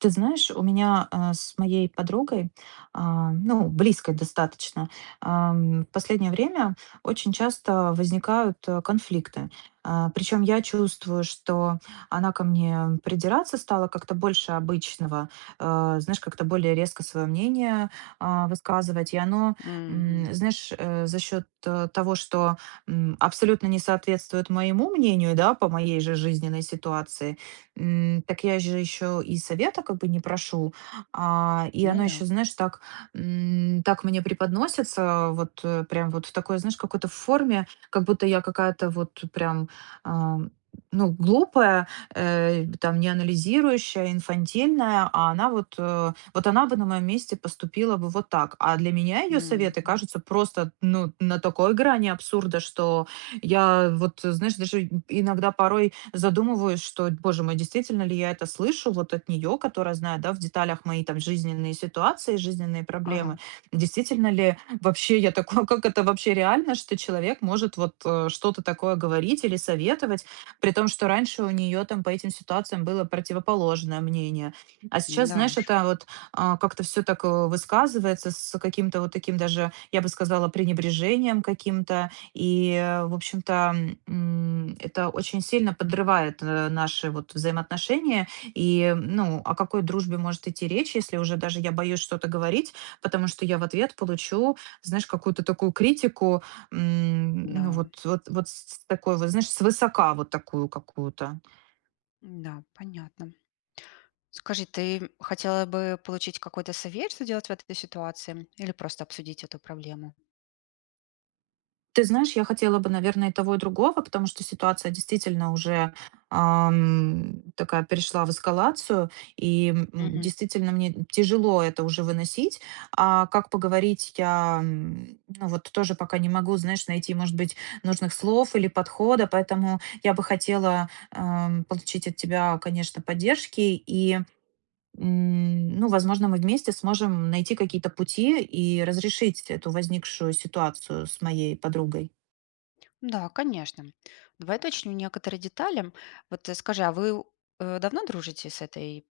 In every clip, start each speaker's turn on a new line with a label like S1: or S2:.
S1: Ты знаешь, у меня, а, с моей подругой, а, ну, близкой достаточно, ам, в последнее время очень часто возникают, э, конфликты. А, причём я чувствую, что она ко мне придираться стала как-то больше обычного, а, знаешь, как-то более резко своё мнение, а, высказывать. И оно, м,
S2: Мгм.
S1: знаешь, э, за счёт того, что, м, абсолютно не соответствует моему мнению, да, по моей же жизненной ситуации,- м, так я же ещё и совета как бы не прошу. А, и
S2: Ну
S1: оно
S2: да.
S1: ещё, знаешь, так, м, так мне преподносится, вот прям вот в такой, знаешь, какой-то форме, как будто я какая-то вот прям, а, ну, глупая, э, там не анализирующая, инфантильная, а она вот, э, вот она бы на моем месте поступила бы вот так. А для меня её советы
S2: Мгм.
S1: кажутся просто, ну, на такой грани абсурда, что я вот, знаешь, даже и иногда порой задумываюсь, что д Боже мой, действительно ли я это слышу вот от неё, которая знает, да, в деталях мои там жизненные ситуации, жизненные
S2: Ага.
S1: проблемы? Действительно ли вообще я такой как это вообще реально, что человек может вот, э, что-то такое говорить или советовать, при том, что раньше у нее там по этим ситуациям было противоположное мнение? А, сейчас,
S2: М-да
S1: знаешь,
S2: уж.
S1: это вот, а, как-то всё так, э, высказывается с каким-то вот таким даже, я бы сказала, пренебрежением каким-то, и в общем-то, м, это очень сильно подрывает, э, наши вот взаимоотношения. И, м Ну о какой дружбе может идти речь, если уже даже я боюсь что-то говорить, потому что я в ответ получу, знаешь, какую-то такую критику, м, ну
S2: Да.
S1: вот вот вот с с такого вот, знаешь, свысока вот такую какую-то.
S2: М-да, понятно. Скажи, ты хотела бы получить какой-то совет, что делать в этой ситуации? Или просто обсудить эту проблему?
S1: Ты знаешь, я хотела бы, наверно, и того и другого, потому что ситуация действительно уже, ам, такая перешла в эскалацию. И, м м,
S2: Mгм.
S1: действительно мне тяжело это уже выносить. А как поговорить, я, м, ну вот тоже пока не могу, знаешь, найти, может быть, нужных слов или подхода. Поэтому я бы хотела, эм, получить от тебя, конечно, поддержки. И, м, ну, возможно, мы вместе сможем найти какие-то пути и разрешить эту возникшую ситуацию с моей подругой.
S2: Да, конечно. Давай уточню некоторые детали. Вот скажи, а вы, э, давно дружите с этой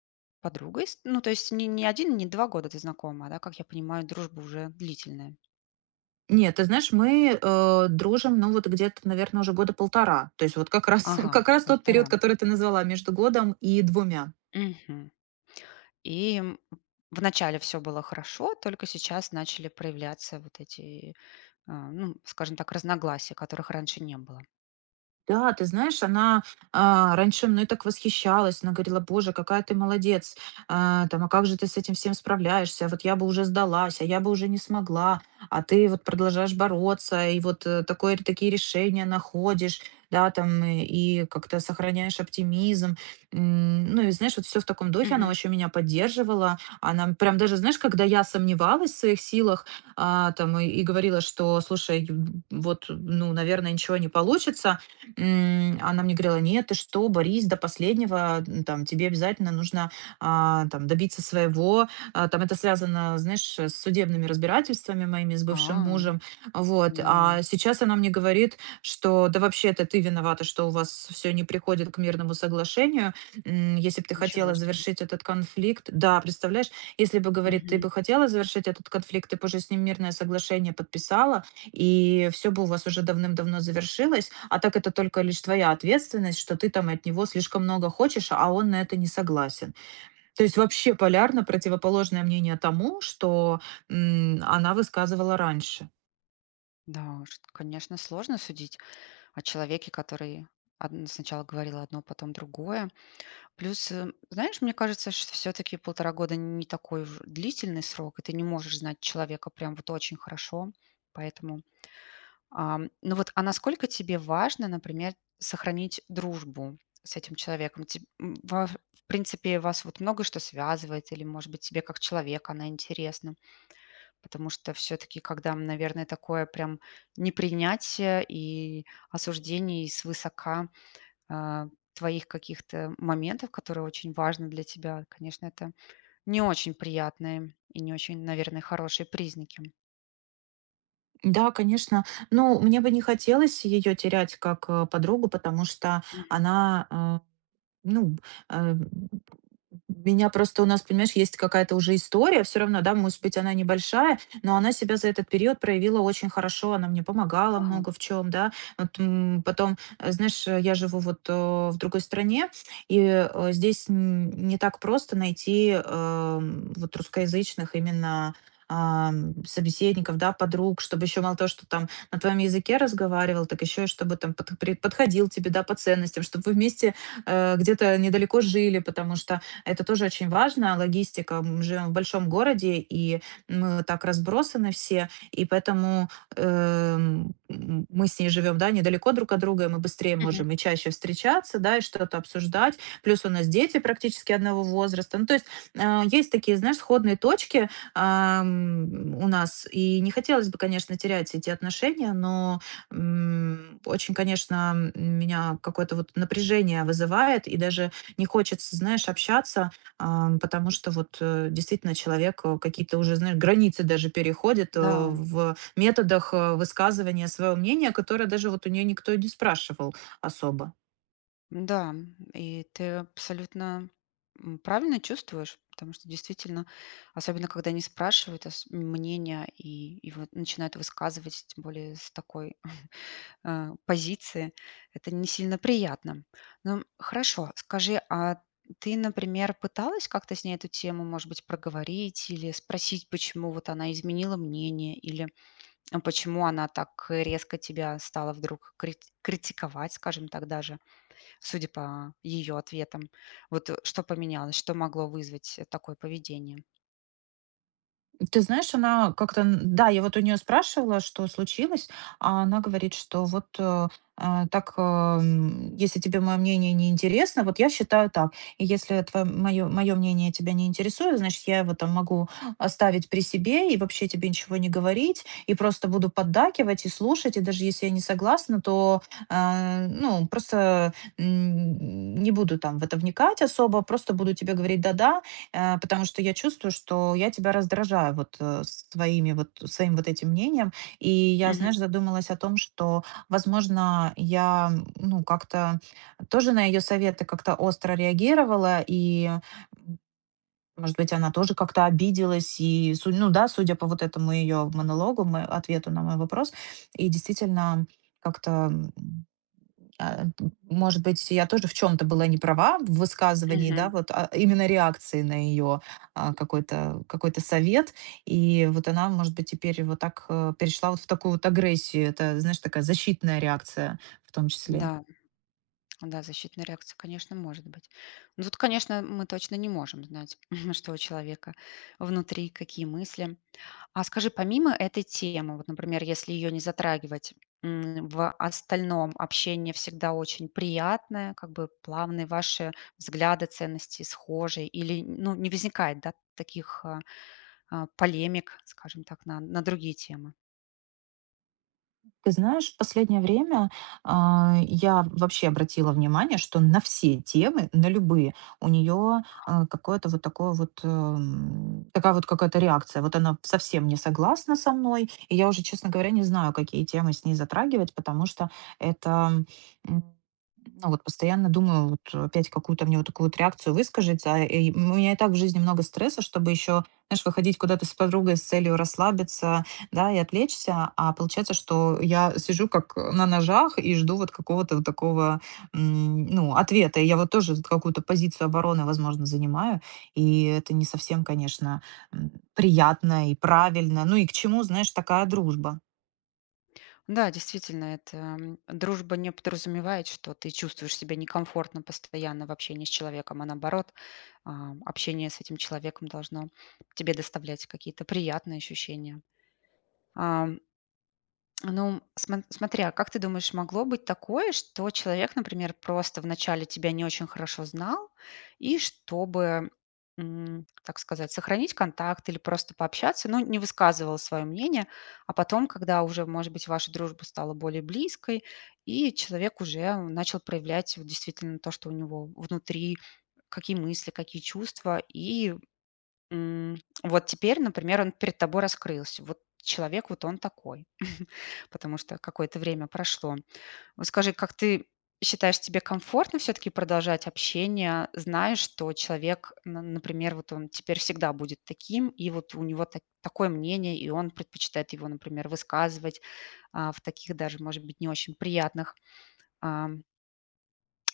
S2: подругой? С ну, то есть не не 1, не 2 года ты знакома, да, как я понимаю, дружба уже длительная?
S1: Нет, ты знаешь, мы, э, дружим, ну, вот где-то, наверно, уже года 1,5. То есть вот как раз
S2: Ага,
S1: как раз тот период,
S2: 1,5.
S1: который ты назвала: между годом и 2.
S2: Мгм. И в начале всё было хорошо, только сейчас начали проявляться вот эти, э, ну, скажем так, разногласия, которых раньше не было.
S1: Да, ты знаешь, она, э, раньше мной так восхищалась. Она говорила: "Боже, какая ты молодец! Э, там, а как же ты с этим всем справляешься? Вот я бы уже сдалась, а я бы уже не смогла, а ты вот продолжаешь бороться, и вот такой такие решения находишь, да, там и как-то сохраняешь оптимизм". M, ну, и знаешь, вот всё в таком духе, она
S2: Мгм.
S1: очень меня поддерживала. Она прям даже, знаешь, когда я сомневалась в своих силах, э, там и говорила, что, слушай, ю ю вот, ну, наверное, ничего не получится, м, она мне говорила: "Нет, ты что, борись до последнего! Ну, там тебе обязательно нужно, а, там добиться своего". А, там это связано, знаешь, с судебными разбирательствами моими с бывшим
S2: А!
S1: мужем. Вот,
S2: Да.
S1: а сейчас она мне говорит, что- да вообще, это ты виновата, что у вас всё не приходит к мирному соглашению. М, если б ты
S2: Ничего
S1: хотела
S2: себе.
S1: завершить этот конфликт да, представляешь, если бы, говорит, ты
S2: Мгм.
S1: бы хотела завершить этот конфликт, ты б уже с ним мирное соглашение подписала. И всё бы у вас уже давным-давно завершилось, а так это только лишь твоя ответственность, что ты там от него слишком много хочешь, а он на это не согласен. То есть вообще полярно противоположное мнение тому, что, м, она высказывала раньше.
S2: Да уж, т конечно, сложно судить о человеке, который одн сначала говорил одно, потом другое. Плюс, э, знаешь, мне кажется, что всё-таки 1,5 года- не такой уж длительный срок, и ты не можешь знать человека прям вот очень хорошо. Поэтому, ам, ну вот а насколько тебе важно, например, сохранить дружбу с этим человеком? Теб м, ваф в принципе, вас вот много что связывает или, может быть, тебе как человек она интересна? Потому что всё-таки, когда, м, наверное, такое прям непринятие, и осуждение, и свысока, а, твоих каких-то моментов, которые очень важны для тебя,- конечно, это не очень приятные и не очень, наверное, хорошие признаки.
S1: Да, конечно. Ну, мне бы не хотелось ее терять, как, э, подругу, потому что
S2: Мгм.
S1: она, а Ну б а, м меня просто у нас, понимаешь, есть какая-то уже история всё равно, да, может быть, она небольшая, но она себя за этот период проявила очень хорошо, она мне помогала
S2: Ага.
S1: много в чём, да. Вот, м, потом, а, знаешь, э, я живу вот, э, в другой стране, и, э, здесь, м, не так просто найти, а, м, вот русскоязычных именно, а, м, собеседников, да, подруг. Чтобы еще мало того, что там на твоем языке разговаривал, так еще и чтобы там под пре подходил тебе, да, по ценностям, чтобы вы вместе, а, где-то недалеко жили. Потому что это тоже очень важно- логистика, мы живем в большом городе, и мы так разбросаны все, и поэтому, э, м, м, мы с ней живем, да, недалеко друг от друга, и мы быстрее
S2: Мгм.
S1: можем и чаще встречаться, да, и что-то обсуждать. Плюс у нас дети практически одного возраста. Ну то есть, а, есть такие, знаешь, сходные точки, а, м, у нас, и не хотелось бы, конечно, терять эти отношения, но, м, очень, конечно, м меня какое-то вот напряжение вызывает, и даже не хочется, знаешь, общаться, а, м, потому что вот, э, действительно человек, э, какие-то уже, знаешь, границы даже переходит, э,
S2: Да.
S1: в методах, э, высказывания своего мнения, которое даже вот у нее никто и не спрашивал особо.
S2: М-да, м, и ты абсолютно, м, правильно чувствуешь. Потому что, действительно, особенно когда не спрашивают ос мнения и и вот начинают высказывать, тем более с такой, э, позиции. Это не сильно приятно. Ну, хорошо. Скажи, а ты, например, пыталась как-то с ней эту тему, может быть, проговорить или спросить, почему вот она изменила мнение? Или, э, почему она так, э, резко тебя стала вдруг крит критиковать, скажем так, даже, судя по ее ответам. Вот, э, что поменялось, что могло вызвать, э, такое поведение?
S1: Ты знаешь, она как-то, н-да, я вот у нее спрашивала, что случилось. А она говорит, что вот, э, а, так, э, м: "Если тебе мое мнение не интересно, вот я считаю так. И если твоё, м, мое мое мнение тебя не интересует, значит, я его там могу оставить при себе и вообще тебе ничего не говорить. И просто буду поддакивать и слушать, и даже если я не согласна, то, э, ну просто, м, не буду там в это вникать особо. Просто буду тебе говорить 'да-да'. Э, потому что я чувствую, что я тебя раздражаю вот, э, с твоими вот своим вот этим мнением". И я,
S2: Мгм.
S1: знаешь, задумалась о том, что, возможно, я, ну, как-то тоже на ее советы как-то остро реагировала. И, м, может быть, она тоже как-то обиделась. И, судя ну да, судя по вот этому ее монологу, м, э, ответу на мой вопрос, и действительно как-то, м м, э, т может быть, я тоже в чём-то была не права в высказывании. Да,
S2: Мгм.
S1: вот, а именно реакции на ее, а, какой-то какой-то совет. И вот она, может быть, теперь вот так, э, перешла вот в такую вот агрессию. Это, знаешь, такая защитная реакция в том числе.
S2: Да, да защитная реакция, конечно, может быть. Ну вот, конечно, м мы точно не можем знать, что у человека внутри, какие мысли. А, скажи, помимо этой темы, вот, например, если ее не затрагивать, м, в остальном общение всегда очень приятное, как бы плавные, ваши взгляды, ценности схожие? Или н ну, не возникает, да таких, а, а, полемик, скажем так, на на другие темы?
S1: Ты знаешь, в последнее время, а, я вообще обратила внимание, что на все темы, на любые у нее,
S2: Ага.
S1: э, какое-то вот такое вот, э, м, такая вот какая-то реакция. Вот она совсем не согласна со мной. И я уже, честно говоря, не знаю, какие темы с ней затрагивать. Потому что это, м, ну вот постоянно думаю вот: опять какую-то мне вот такую вот реакцию выскажется. И, м, у меня и так в жизни много стресса, чтобы еще, знаешь, выходить куда-то с подругой с целью расслабиться, да, и отвлечься. А получается, что я сижу как на ножах и жду вот какого-то вот такого, м, ну, ответа. И я вот тоже т какую-то позицию обороны, возможно, занимаю, и это не совсем, конечно, м, приятно и правильно! Ну и к чему, знаешь, такая дружба?
S2: Да, действительно это м, дружба не подразумевает, что ты чувствуешь себя некомфортно постоянно в общении с человеком, а наоборот, ам, общение с этим человеком должно тебе доставлять какие-то приятные ощущения. Ам. Ну сма смотри, а, как ты думаешь, могло быть такое, что человек, например, просто вначале тебя не очень хорошо знал и чтобы, м, так сказать, сохранить контакт или просто пообщаться, ну, не высказывал свое мнение, а потом, когда уже, может быть, ваша дружба стала более близкой, и человек уже начал проявлять вот действительно то, что у него внутри,- какие мысли, какие чувства? И, м, вот теперь, например, он перед тобой раскрылся. Вот человек- вот он такой, потому что какое-то время прошло. Вот скажи, как ты считаешь, тебе комфортно всё-таки продолжать общение, зная, что человек, н на например, вот он теперь всегда будет таким, и вот у него та такое мнение, и он предпочитает его, например, высказывать, а, в таких даже, может быть, не очень приятных, а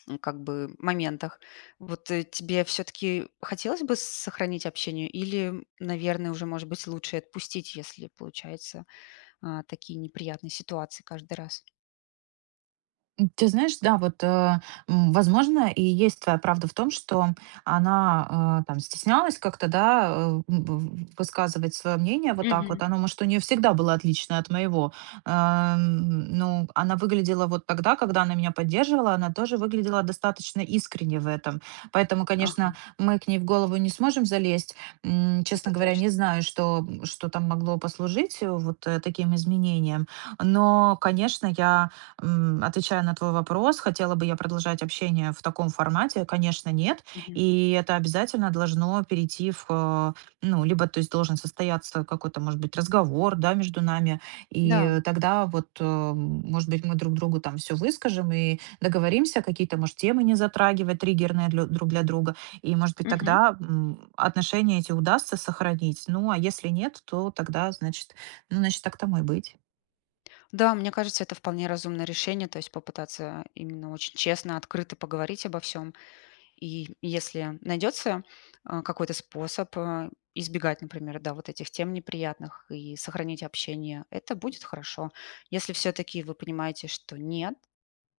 S2: ну как бы моментах. Вот тебе всё-таки хотелось бы сохранить общение, или, наверное, уже, может быть, лучше отпустить, если получаются, а, такие, неприятные ситуации каждый раз?
S1: М, ты знаешь, да, вот, э, м, возможно, и есть твоя правда в том, что она, э, там стеснялась как-то, да, э, м, в высказывать свое мнение вот так
S2: Мгм.
S1: вот. Оно, может, у нее всегда было отлично от моего. А, м, ну, она выглядела вот тогда, когда она меня поддерживала, она тоже выглядела достаточно искренне в этом. Поэтому,
S2: Ага.
S1: конечно, мы к ней в голову не сможем залезть. М, честно
S2: Это
S1: говоря, не
S2: точно.
S1: знаю, что, м, что там могло послужить, э, вот, э, таким изменениям. Но, конечно, я, м, отвечая на твой вопрос- хотела бы я продолжать общение в таком формате,- конечно, нет.
S2: Мгм.
S1: И это обязательно должно перейти в, э, ну, либо то есть должен состояться какой-то, может быть, разговор, да, между нами, и,
S2: Да.
S1: э, тогда вот, э, м, может быть, мы друг другу там всё выскажем и договоримся какие-то, может, темы не затрагивать триггерные длё друг для друга, и, может быть,
S2: Мгм.
S1: тогда, м, отношения эти удастся сохранить. Ну а если нет, то тогда, значит, ну значит, так тому и быть.
S2: Да, мне кажется, это вполне разумное решение- то есть попытаться именно очень честно, открыто поговорить обо всём. И если найдется, а, какой-то способ, а, избегать, например, да, вот этих тем неприятных и сохранить общение,- это будет хорошо. Если всё-таки вы понимаете, что нет,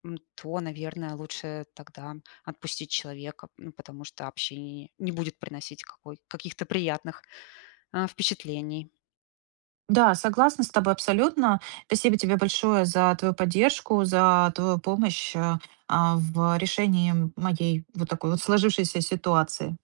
S2: м, то, наверное, лучше тогда отпустить человека, ну, потому что общение не будет приносить какой каких-то приятных, а, впечатлений.
S1: Да, согласна с тобой абсолютно. Спасибо тебе большое за твою поддержку, за твою помощь, а а, в решении моей вот такой вот сложившейся ситуации.